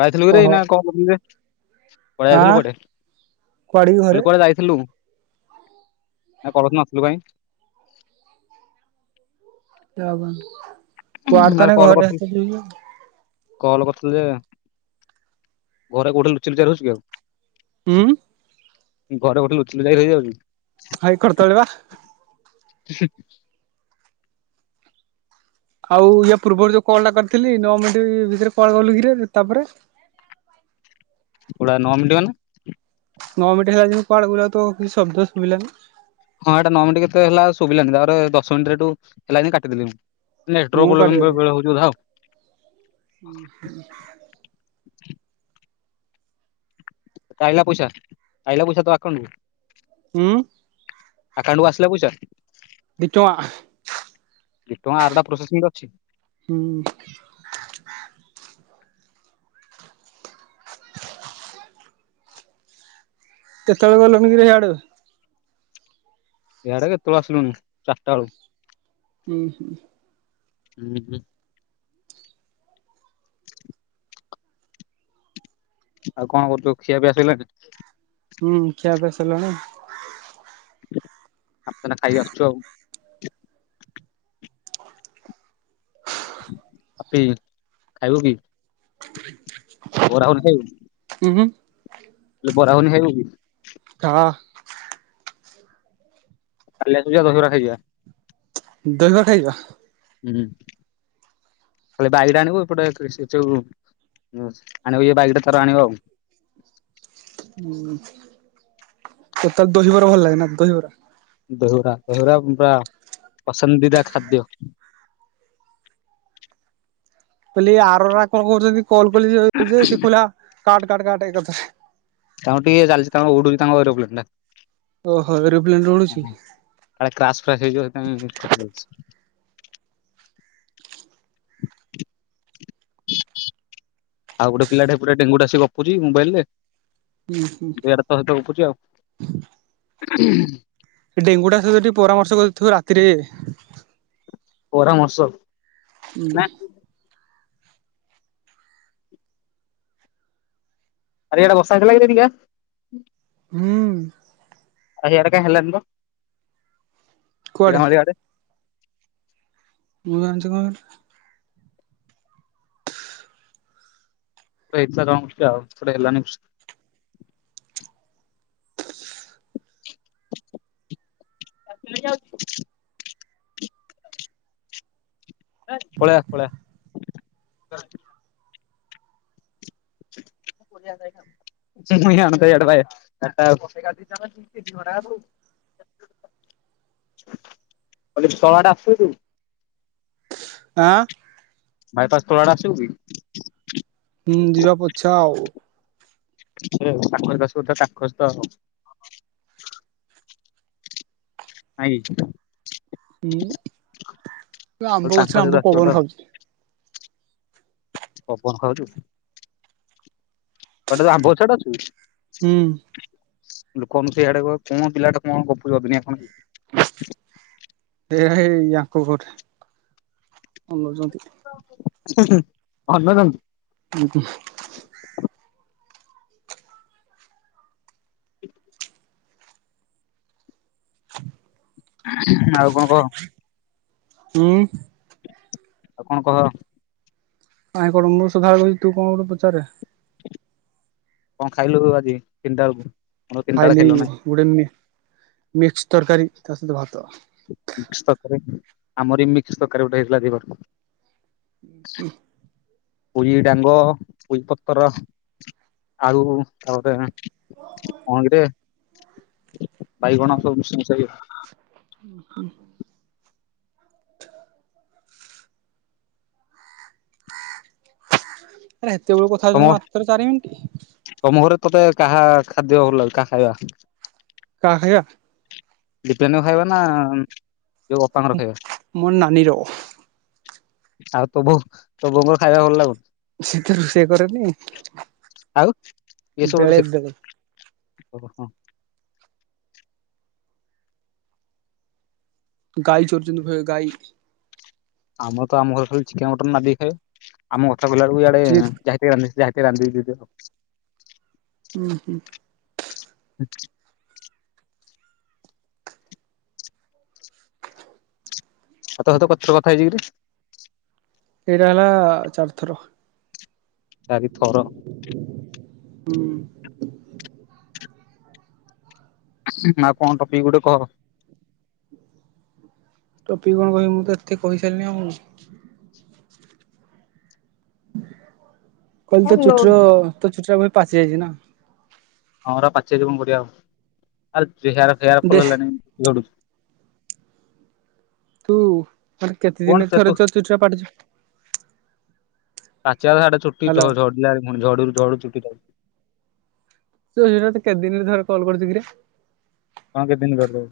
ଜାଇଥିଲୁରେ କହ ଏଇନା କମ୍ ବୁଲିବେ। କ ଆ ଯାଇଥିଲୁ କୁଆଡେ କୁଆଡେ କି ଘରେ ବୋଲି କୁଆଡେ ଯାଇଥିଲୁ। ପରଦିନ ନଥିଲୁ କାଇଁ। [unintelligible] କୁଆଡ ତ ନାଇଁ ଘରେ ବସିଥିଲି ଟିକେ। କଲ କରିଥିଲୁ ଯେ ଘରେ କୋଉଠି ଲୁଚି ଲୁଚା ରହୁଛୁ କି ଆଉ। ହୁଁ। ଘର କୋଉଠି ଲୁଚକି ରହି ଯାଉଛି କି? ହେଇ କରତଳେ ବା ହେଁ। ଆଉ ୟା ପୂର୍ବରୁ ଯୋଉ କଲ ଟା କରିଥିଲି ନଅ ମିନିଟ୍ ଭିତରେ କୁଆ ଗଲୁ କିରେ ତାପରେ ଭାଇ [unintelligible] ନଅ ମିଟ ହେଲା ଯେମିତି କୁଆଡେ ତୋର ଶଦ୍ଦ ଶୁଭିଲା ନାହିଁ। ହଁ ଏଇଟା ନଅ ମିନିଟ କେତେ ହେଲା ଶୁଭିଲାନି ତାପରେ ଦଶ ମିନିଟ ଏୁ ହେଲାି କାଦେଲି ମୁଁ। ନେଟୱର୍କ ମୁଁ କୁଆଡେ ଗଲି ପ୍ରୋବଲେମ ହଉଥିବ ଯାହା। ଆଇଲା ପଇସା ଆାଇଲା ପଇସା ତୋ ଆକାଉଣ୍ଟ କୁ। ହୁଁ। ଆକାଉଣ୍ଟ କୁ ଆସିଲା ପଇସା। ଦି ଟଙ୍କା। ଦ ଟଙ୍କା ଆରଟା ପ୍ରୋସେସିଂରେ ଅଛି। ହୁଁ [inaudible] କେତେବେଳେ ଗଲନି କି ହିଆଡେ ଇଆଡ଼େ କେତେବେଳେ ଆସିଲୁଣି, ଚାରିଟା ବେଳୁ ହୁଁ ହୁଁ ହୁଁ ହୁଁ ଆଉ କଣ କରୁଛୁ? ଖିଆ ପିଆ ସଇଲାଣି? ହୁଁ ଖିଆପିଆ ସଇଲାଣି। ଆ ଖାଇକି ଆସୁଛୁ ଆଉ [unintelligible] ଖାଇବୁ କି? ଓ ରାହୁଲ ସାବ [unintelligible] ହୁଁ ହୁଁ ବରା ଗୁଗୁନି ଖାଇବୁକି? ହଁ କାଲି ଆସିବୁ ଯା ଦହିବରା ଖାଇଯିବା । ଦହିବ ଖାଇବା। ହୁଁ ବାଇଡ ଆଣ କ ଏପଟେ କୃଷ [unintelligible] ଆ ବାଇକଟା ଥରେ ଆଣିିବ ଆଉ [inaudible] ହୁଁ, ତ ତାର ଦହିବରା ଭଲ ଲାଗେନା ଦହିବରା ଦେହୁର ଦେହରା ପା ପସନ୍ଦିଦା ଖାଦ୍ୟ [unintelligible] କ ଆର କଣ କରୁ କଲ କ ଖ କାାାଥା [unintelligible] ତାଙ୍କଙ୍କୁ ଟିକେ ଚାଲିଛି ତାଙ୍କଙ୍କୁ ଉଡୁଛି ତାଙ୍କଲୋ [unintelligible] କ୍ ଓହୋ ଏରୋପ୍ଲେନ ରେ ଉଡୁଛି ଫ୍ ହେଇଯ କଥାଛ [unintelligible] ଆଉ ଗୋଟେ ପିଲା ପୁରା ଡେଙ୍ଗୁତେ ଆସି ଗପୁଛି ମୋବାଇଲ ରେ ହୁଁ ହୁଁ ଦଡ ତ ସତ ପଖୁଛି ଆଉ [unintelligible] ଡେଙ୍ଗୁ ଟା ସହିତ ଟିକେ ପରାମର୍ଶ କରିଥିବ ରାତିରେ ପରାମର୍ଶ ହୁଁ ନା ଆରେ ଏଡା ବଷକ ଲାଗଥା ଟିକା [unintelligible] ହୁଁ ଆ ଆକାଇ ଖିଲଣି ବା କୁଆଡେ ହିରାମଳି ଗଡେ [unintelligible] ମୁଁ ଗଞ୍ଚଙ୍କ [unintelligible] ଏଥିଲା କାମ ଆଉ ଥ ହେଲା ନ [unintelligible] ମେ ଯାଉଛ [unintelligible] ପଲେଇଆ ପଳେଇଆ ହ [inaudible] ମୁ ଆ ଏଡ [unintelligible] [inaudible] କ ଶଳା ଟା ଆସୁ ଆ ମାଇ ପା ଖୋଲାଡାସ ଭ [unintelligible] ହୁଁ ଯିବା ପଛ ଆଉ କାକ ଦସଧ କାକସ ତ ଆେ [unintelligible] ହଁ କହିଲି ଆମ୍ବ ତାଙ୍କ ଗଛ, ସହିତ ଆମ୍ବ ଆସିବ ପବନ ତ ଖାଉଛି। ପବନ ଖାଉଛୁ, ଗଟେ ଆମ୍ବ ସେଟା ଅଛୁ। ହୁଁ ଲୋକୁ ସେଆଡେ କହ କଣ ପିଲାଟା କଣ ଗପ ଦିନଣ [unintelligible] ଏଇ ୟାକ ଘରେ [unintelligible] [unintelligible] ଆଉ କଣ କହ? ଉ। ଆଉ କଣ କହ? ଆଇ କଣ ମୁଁ ସଧାବେଳେ କଉଚି ତୁ କଣ ଗୋଟେ ପଚାରେ? କଣ ଖାଇଲୁ ଆଜି ତିନିଟା ବେଳକୁ? ଆମର ତିନିଟା ବେଳେ ଖାଇଲି ଖାଇଲୁ ନା ଗୋଟେ ମି ମିକ୍ସ ତରକାରୀ ତା ସହିତ ଭାତ। ମିକ୍ସ ତରକାରୀ ଆମରି ଗୋଟେ ହେଇଥିଲା ଦିପର। ଉ ପୋଇଁ ଡାଙ୍ଗ ପୋଇଁ ପତ୍ର ଆଳୁ ତାପରେ କଣ କିରେ ବାଇଗଣ ସବୁ ମିସି ମିସାକି ଉହୁଁ। ଆରେ ହେତେବେଳୁ କଥା ତମ ହେଉଛନ୍ତି ମାତ୍ର ଚାରି ମିନିଟ୍। ତମ ଘରେ ତତେ କାହା ଖାଦ୍ୟ ଭଲ ଲାଗେ କାହା ଖାଇବା? କାହା ଖାଇବା। ଦିପେନ ଖାଇବା ନା ଯୋଉ ଅପାଙ୍କର ଖାଇବା ମର ନାନୀ ର ଓହ ଆଉ ତ ବୋଉ ତବୋଉଙ୍କର ଖାଇବା ଭଲ ଲାଗୁନି? ସେ ତ ରୋଷେଇ କରେନି ଆଉ ବେଳେ ବେଳେ ଓ ହଁ। ଗାଈ [unintelligible] ଗାଈ। ଆମର ତ ଆମ ଘରେ ଖାଲି ଚିକେନ ମଟନ୍ ନାଧିକି ଖାଇବେ ଆମ କଥା ଅଥା ବୁଲିଲା ବେଳକୁ ଏଆଡେ ଏଇଟା ଯାଇତାହି ଅନିସ୍ରାହେ ରାଦ୍ଦିକି ଦେଇଦିଅ। ଉ ହୁଁ। [inaudible] ଆଉ ତ ସହିତ କେତଟା କଥା ହେଇଚି କି ରେ? ଏଇଟା ହେଲା ଚାରିଥର। ଚାରିଥର। ହୁଁ। ନା କଣ ଟପିକ୍ ଗୋଟେ କହ। ଟପିକ୍ କଣ କହିବି ମୁଁ ତ ଏତେ କହିସାରିଲିନି ଆଉ । କହିଲି ତ ଚୁଟିର ତ ଚୁଟିର ଭୋଉତୁ ପାଚି ଯାଇଚି ନା? ହଁ ଏରା ପାଚି ଯାଇଚି କଣ କରିବା ଆଉ ଆରେ ଚେହାର ହେୟାର ଦେ ଫୁଲ୍ ହେଲାଣି‌ ପଡ଼ୁଛି। ତୁ ମାନେ କେତେ କଣ ଦିନିରେ ତୁ ଥରେ ତ ଚୁଟିଟା ପାଟୁଚି? ଚାର ସାଟା ଚୁଟିଝ ଝଡ଼ିଲାଆଳେ ପୁଣି ଝଡ଼ୁଚି ଚୁଟିଟା। ତ ସେଟା ତ କେତେ ଦିନରେ ଥରେ କଲ୍ କରୁଚୁ କିରେ? କଣ କେତେ ଦିନ ପରେ।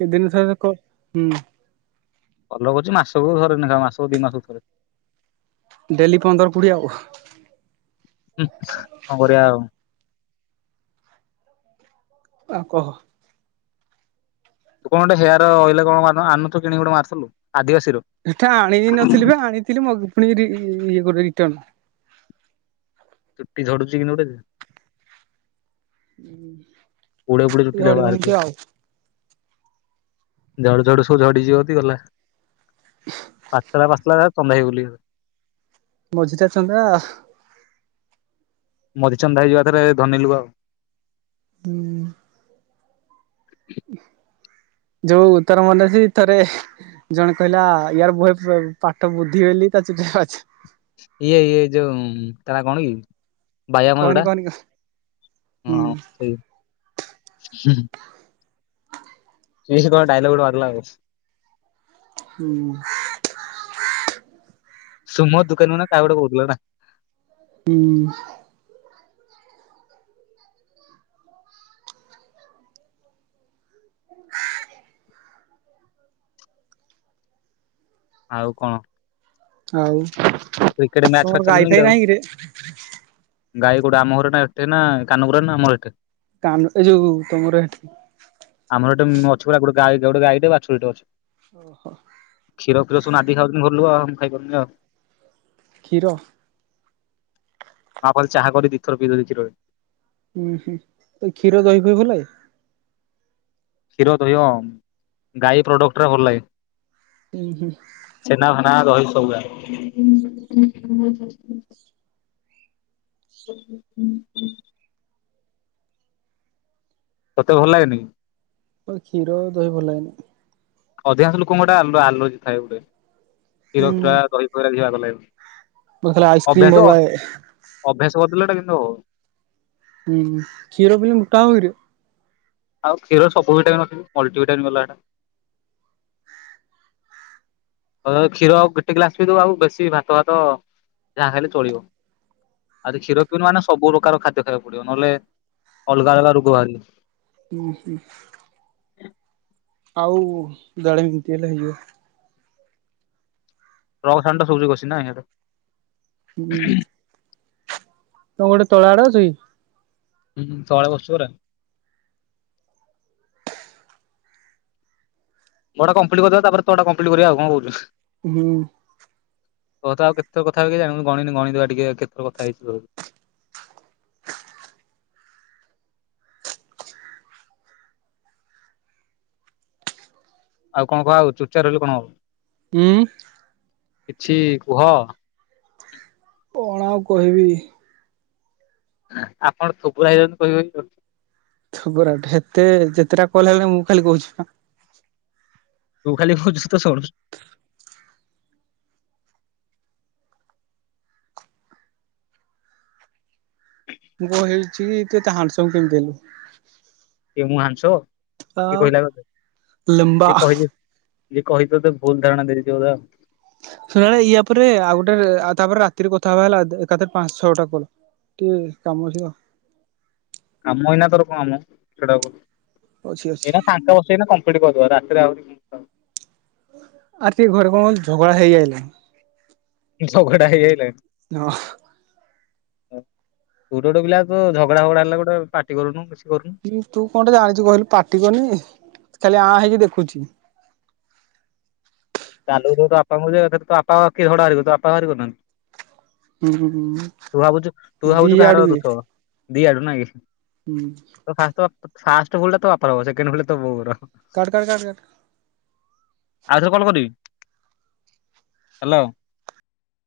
କେତେ ଦିନି ଥରେ କ ହୁଁ। କଲର୍ କରୁଚି ମାସକୁ ଥରେ ନେଖା ମାସକୁ ଦି ମାସକୁ ଥରେ। ଡେଲି ପନ୍ଦର କୋଡିଏ ଆଉ। କଣ କରିବା ଆଉ? ଆଉ କହ। ତୁ କଟେ ହେୟାର ଅଏଲେ ମାରୁନୁ କଣ ଆଣିନଥିଲୁ କିଣିକି ଗୋଟେ ମାରୁଥିଲୁ। ଆଦିବାସୀର। ସେଟା ଆଣି ବି ନଥିଲି ବେ ଆଣିଥିଲି ମ ପୁଣି ରି ଇଏ କରି ରିଟନ। ଚୁଟି ଝଡ଼ୁଚିକି ନଡ଼େଲ୍ ହୁଁ। ପୁଳେ ପୁଳେ ଚୁଟି ଅରା ବାହାରୁଚି। ଝଡ଼ୁ ଝଡ଼ୁ ସବୁ ଝଡ଼ି ଯିବତି ଗଲା। ପାଚଲା-ପାଚଲା ତମେ ବୋଲି ମଝିରେ ଚନ୍ଦା। ମଝିଚନ୍ଦା ହେଇଯିବା ଥରେ ଧନୀ ଲ ଆଉ ହୁଁ। ହ ଯୋଉ ଉତ୍ତର ମନେ ଥରେ ଜଣେ କହିଲା ୟାର ବୁେ ପାଠ ବୁଦ୍ଧି ବେଲି ତା [unintelligible] ଇଏ-ଇଏ ଯୋଉ ତା‌‌ ନା କଣ କି? ବାହା ମ କହନି ଏଟା କହନି ହୁଁ ହଁ ସେଇ। ସେ ସେ ଟୋକା ଡାଇଲୋଗ ମାରିଲା ହୁଁ। ସୁମ ଦୋକାନ ନା ତାୱଟା ବଉଥିଲା ନା। ହୁଁ। କ ଆଉ କଣ? ହଉ କ୍ରିକେଟ ମ୍ୟାଚ ଫ୍ୟାଚ ତମର ଗାଈ ଚାଲୁନି ଫାଇ ଆଉ। ନାହିଁ କିରେ। ଗାଈ ଗୋଡା ଆମ ଘର ନା ଏତେ ନା କାନୁ ବୁଢାର ନା ଆମର ଏତେ କାନ ଏ ଯୋଉ ତମର ଏଠି। ମୋର ଅଛି ପୁରା ଗଟ ଗୋଟ ଗଈଟେ ବାଛୁରିଟେ ଅଛି। ଓ ହୋ। କ୍ଷୀର ଫୀର ସବୁ ନାଦିକି ଖାଉଛନ୍ତି ଘର ଲୋକ ଆମେ ଖାଇ ପାରୁନି ଆଉ। କ୍ଷୀର। ମାଫଲ ଚାହା କରି ଦିଥର ପିଦେଲି କ୍ଷୀରରେ। ହୁଁ-ହୁଁ କ୍ଷୀର ଦହିିଫହି ଭଲ ଲାଗେ। କ୍ଷୀର ଦହି ଗାଈ ପ୍ରଡକ୍ଟ ଭଲ ଲାଗେ। ହୁଁ-ହୁଁ। ନା ରହି ସବୁ ହୁଁ। ତତେ ଭଲ ଲାଗେନି। ଆ କ୍ଷୀର ଦହି ଭଲ ଲାଗନି। ଅଧିକାଂଶ ଲୋକଙ୍କଟେ ଆଲୋଜି ଥାଏ ଗୋଟେ କ୍ଷୀର ହୁଁ କ୍ଷୀର ଦହି ବଗରା ଭଲ ଲାଗେ ମତେ ଖାଲି ଆଇସ୍କ୍ରିମ ଭଲ ଲାଗେ ଅଭ୍ୟାସ-ଅଭ୍ୟାସ କରିଦଲେଟା କିନ୍ତୁ ହୁଁ କ୍ଷୀର ପିଲେ ମୋଟା ହବ କିରେ। ଆଉ କ୍ଷୀର ସବୁ ଭଟାମିନ ମଲ୍ଟି ଭଟାମିନ ଗଲା ସେଇଟା ଉ କ୍ଷୀର ଆଉ ଗୋଟେ ଗ୍ଲାସ ବି ଦବା ଆଉ ବେଶୀ ଭାତ ଭାତ ଯାହା ଖାଇଲେ ଚଳିବ। ଆଉ କ୍ଷୀର ପିଇନ ମାନେ ସବୁ ପ୍ରକାର ଖାଦ୍ୟ ଖାଇବାକୁ ପଡିବ ନହେଲେ ଅଲଗା-ଅଲଗା ରୋଗ ବାହାରିବ। ହୁଁ-ହୁଁ। ଆଉ [unintelligible] ହେଲେ ହେଇଯିବ। ଟ୍ରକ୍ ସାଉଣ୍ଡଟା ଶୁଭୁଛି ବେଶି ନାହିଁ। ହୁଁ। ତମ ଗୋଟେ ତଳ ଆଡ ଅଛି। ହୁଁ ତଳେ ବସିଛୁ ପରା। ଗଡଟା କମ୍ପ୍ଲିଟ କରିବା ତାପରେ ତାଟା କମ୍ପ୍ଲିଟ କରିବା କଣ କହୁଛୁ? ହୁଁ। ତ ତ ଆଉ କେତେର କଥା ହେଛି ଜାଣୁ ଗଣିନି ଗଣଦବା ଟିକେ କେତେର କଥା ହେଇଛି ତୋ ଆଉ କଣ କୁହ ଆଉ ଚୁଚାପ ରହିଲୁ କଣ ହବ? ଉଁ ମ୍ଁ। କିଛି କୁହ। କଣ ଆଉ କହିବି? ଆପଣ ଥୋବୋରା ହେଇଯାଉଚନ୍ତି କହି କହି ଆଉ। ଥୋବୋରା ହେତେ ଯେତେଟା କଲ ଆଇଲାଣି ମୁଁ ଖାଲି କୋହୁଚି ପା। ତୁ ଖାଲି କୋହୁଚୁ ସେତ ଶୁଣୁଚ ମୁଁ କଣ ହେଇଚି କି ତୁ ଏତେ ହାଣ୍ଡସମ୍ କେମତି ହେଲୁ? କିଏ ମୁଁ ହାଣ୍ଡସମ କିଏ ଆଉ କହିଲା ତତେ ଲମ୍ବା। କିଏ କହିଲେ ଯିଏ କହିଚି ତତେ ଭୁଲ ଧାରଣା ଦେଇଥିବତ। ଶୁଣେ ୟା ପରେ ଆଉ ଗୋଟେ ଆଉ ତାପରେ ରାତିରେ କଥା ହବା ହେଲା ଦେ-ଏକାଥରେ ପାଞ୍ଚ ଛଅଟା କଲ। ଟିକେ କାମ ଅଛି ତ। କାମ ଏଇନା ତୋର କଣମ ସେଟାକୁ ଅଛି ଅଛି ଏଇନା ଫାଙ୍କା ବସଚି ଏଇନା କମ୍ ସେଇଟି କ-କ ରାତିରେ ଆହୁରି ଭୋଉତ କାମ ଆରେ ସେ ଘରେ କଣକି ଝଗଡ଼ା ହେଇଆଇଲାଣି। ଝଗଡା ହେଇଆଇଲାଣି। ହଁ। ତୁ ତ ଗୋଟେ ପିଲା ତ ଝଗଡା ଫଗଡା ହେଲା ଗୋଟେ ପାଟି କରୁନୁ କିଛି କରୁନୁ ହୁଁ ତୁ କଣ୍ଟେ ଜାଣିଚୁ କହିଲୁ ପାଟି କରନି ଖାଲି ଆ ହେଇକି ଦେଖୁଚି। ଡାଲୁକୁ ଥିବୁ ତୋ ବାପାଙ୍କୁ ଯେ ବାପା ଏକାଥରେ ତୋ ବାପା [unintelligible] ତୋ ବାପା ବାହାରି କରିନାହାନ୍ତି। ହୁଁ ତୁ ଭାବୁଚୁ ତୁ ଦି ଭାବୁଚୁ କାହାର ଆଡୁ ଇଏ ଦୋଷ ହବ। ଦିଆଡୁ ନାଇକି ହୁଁ ତ ଫାଷ୍ଟ ତ ତ ଫାଷ୍ଟ ଭୁଲଟା ତୋ ବାପ ଦବ ସେକେଣ୍ଡ ଭୁଲଟା ତୋ ବୋଉର। କଟେ କାଟେ କାଟେ କାଟେ। ଆଉଥରେ କଲ୍ କରିବି ହାଲୋ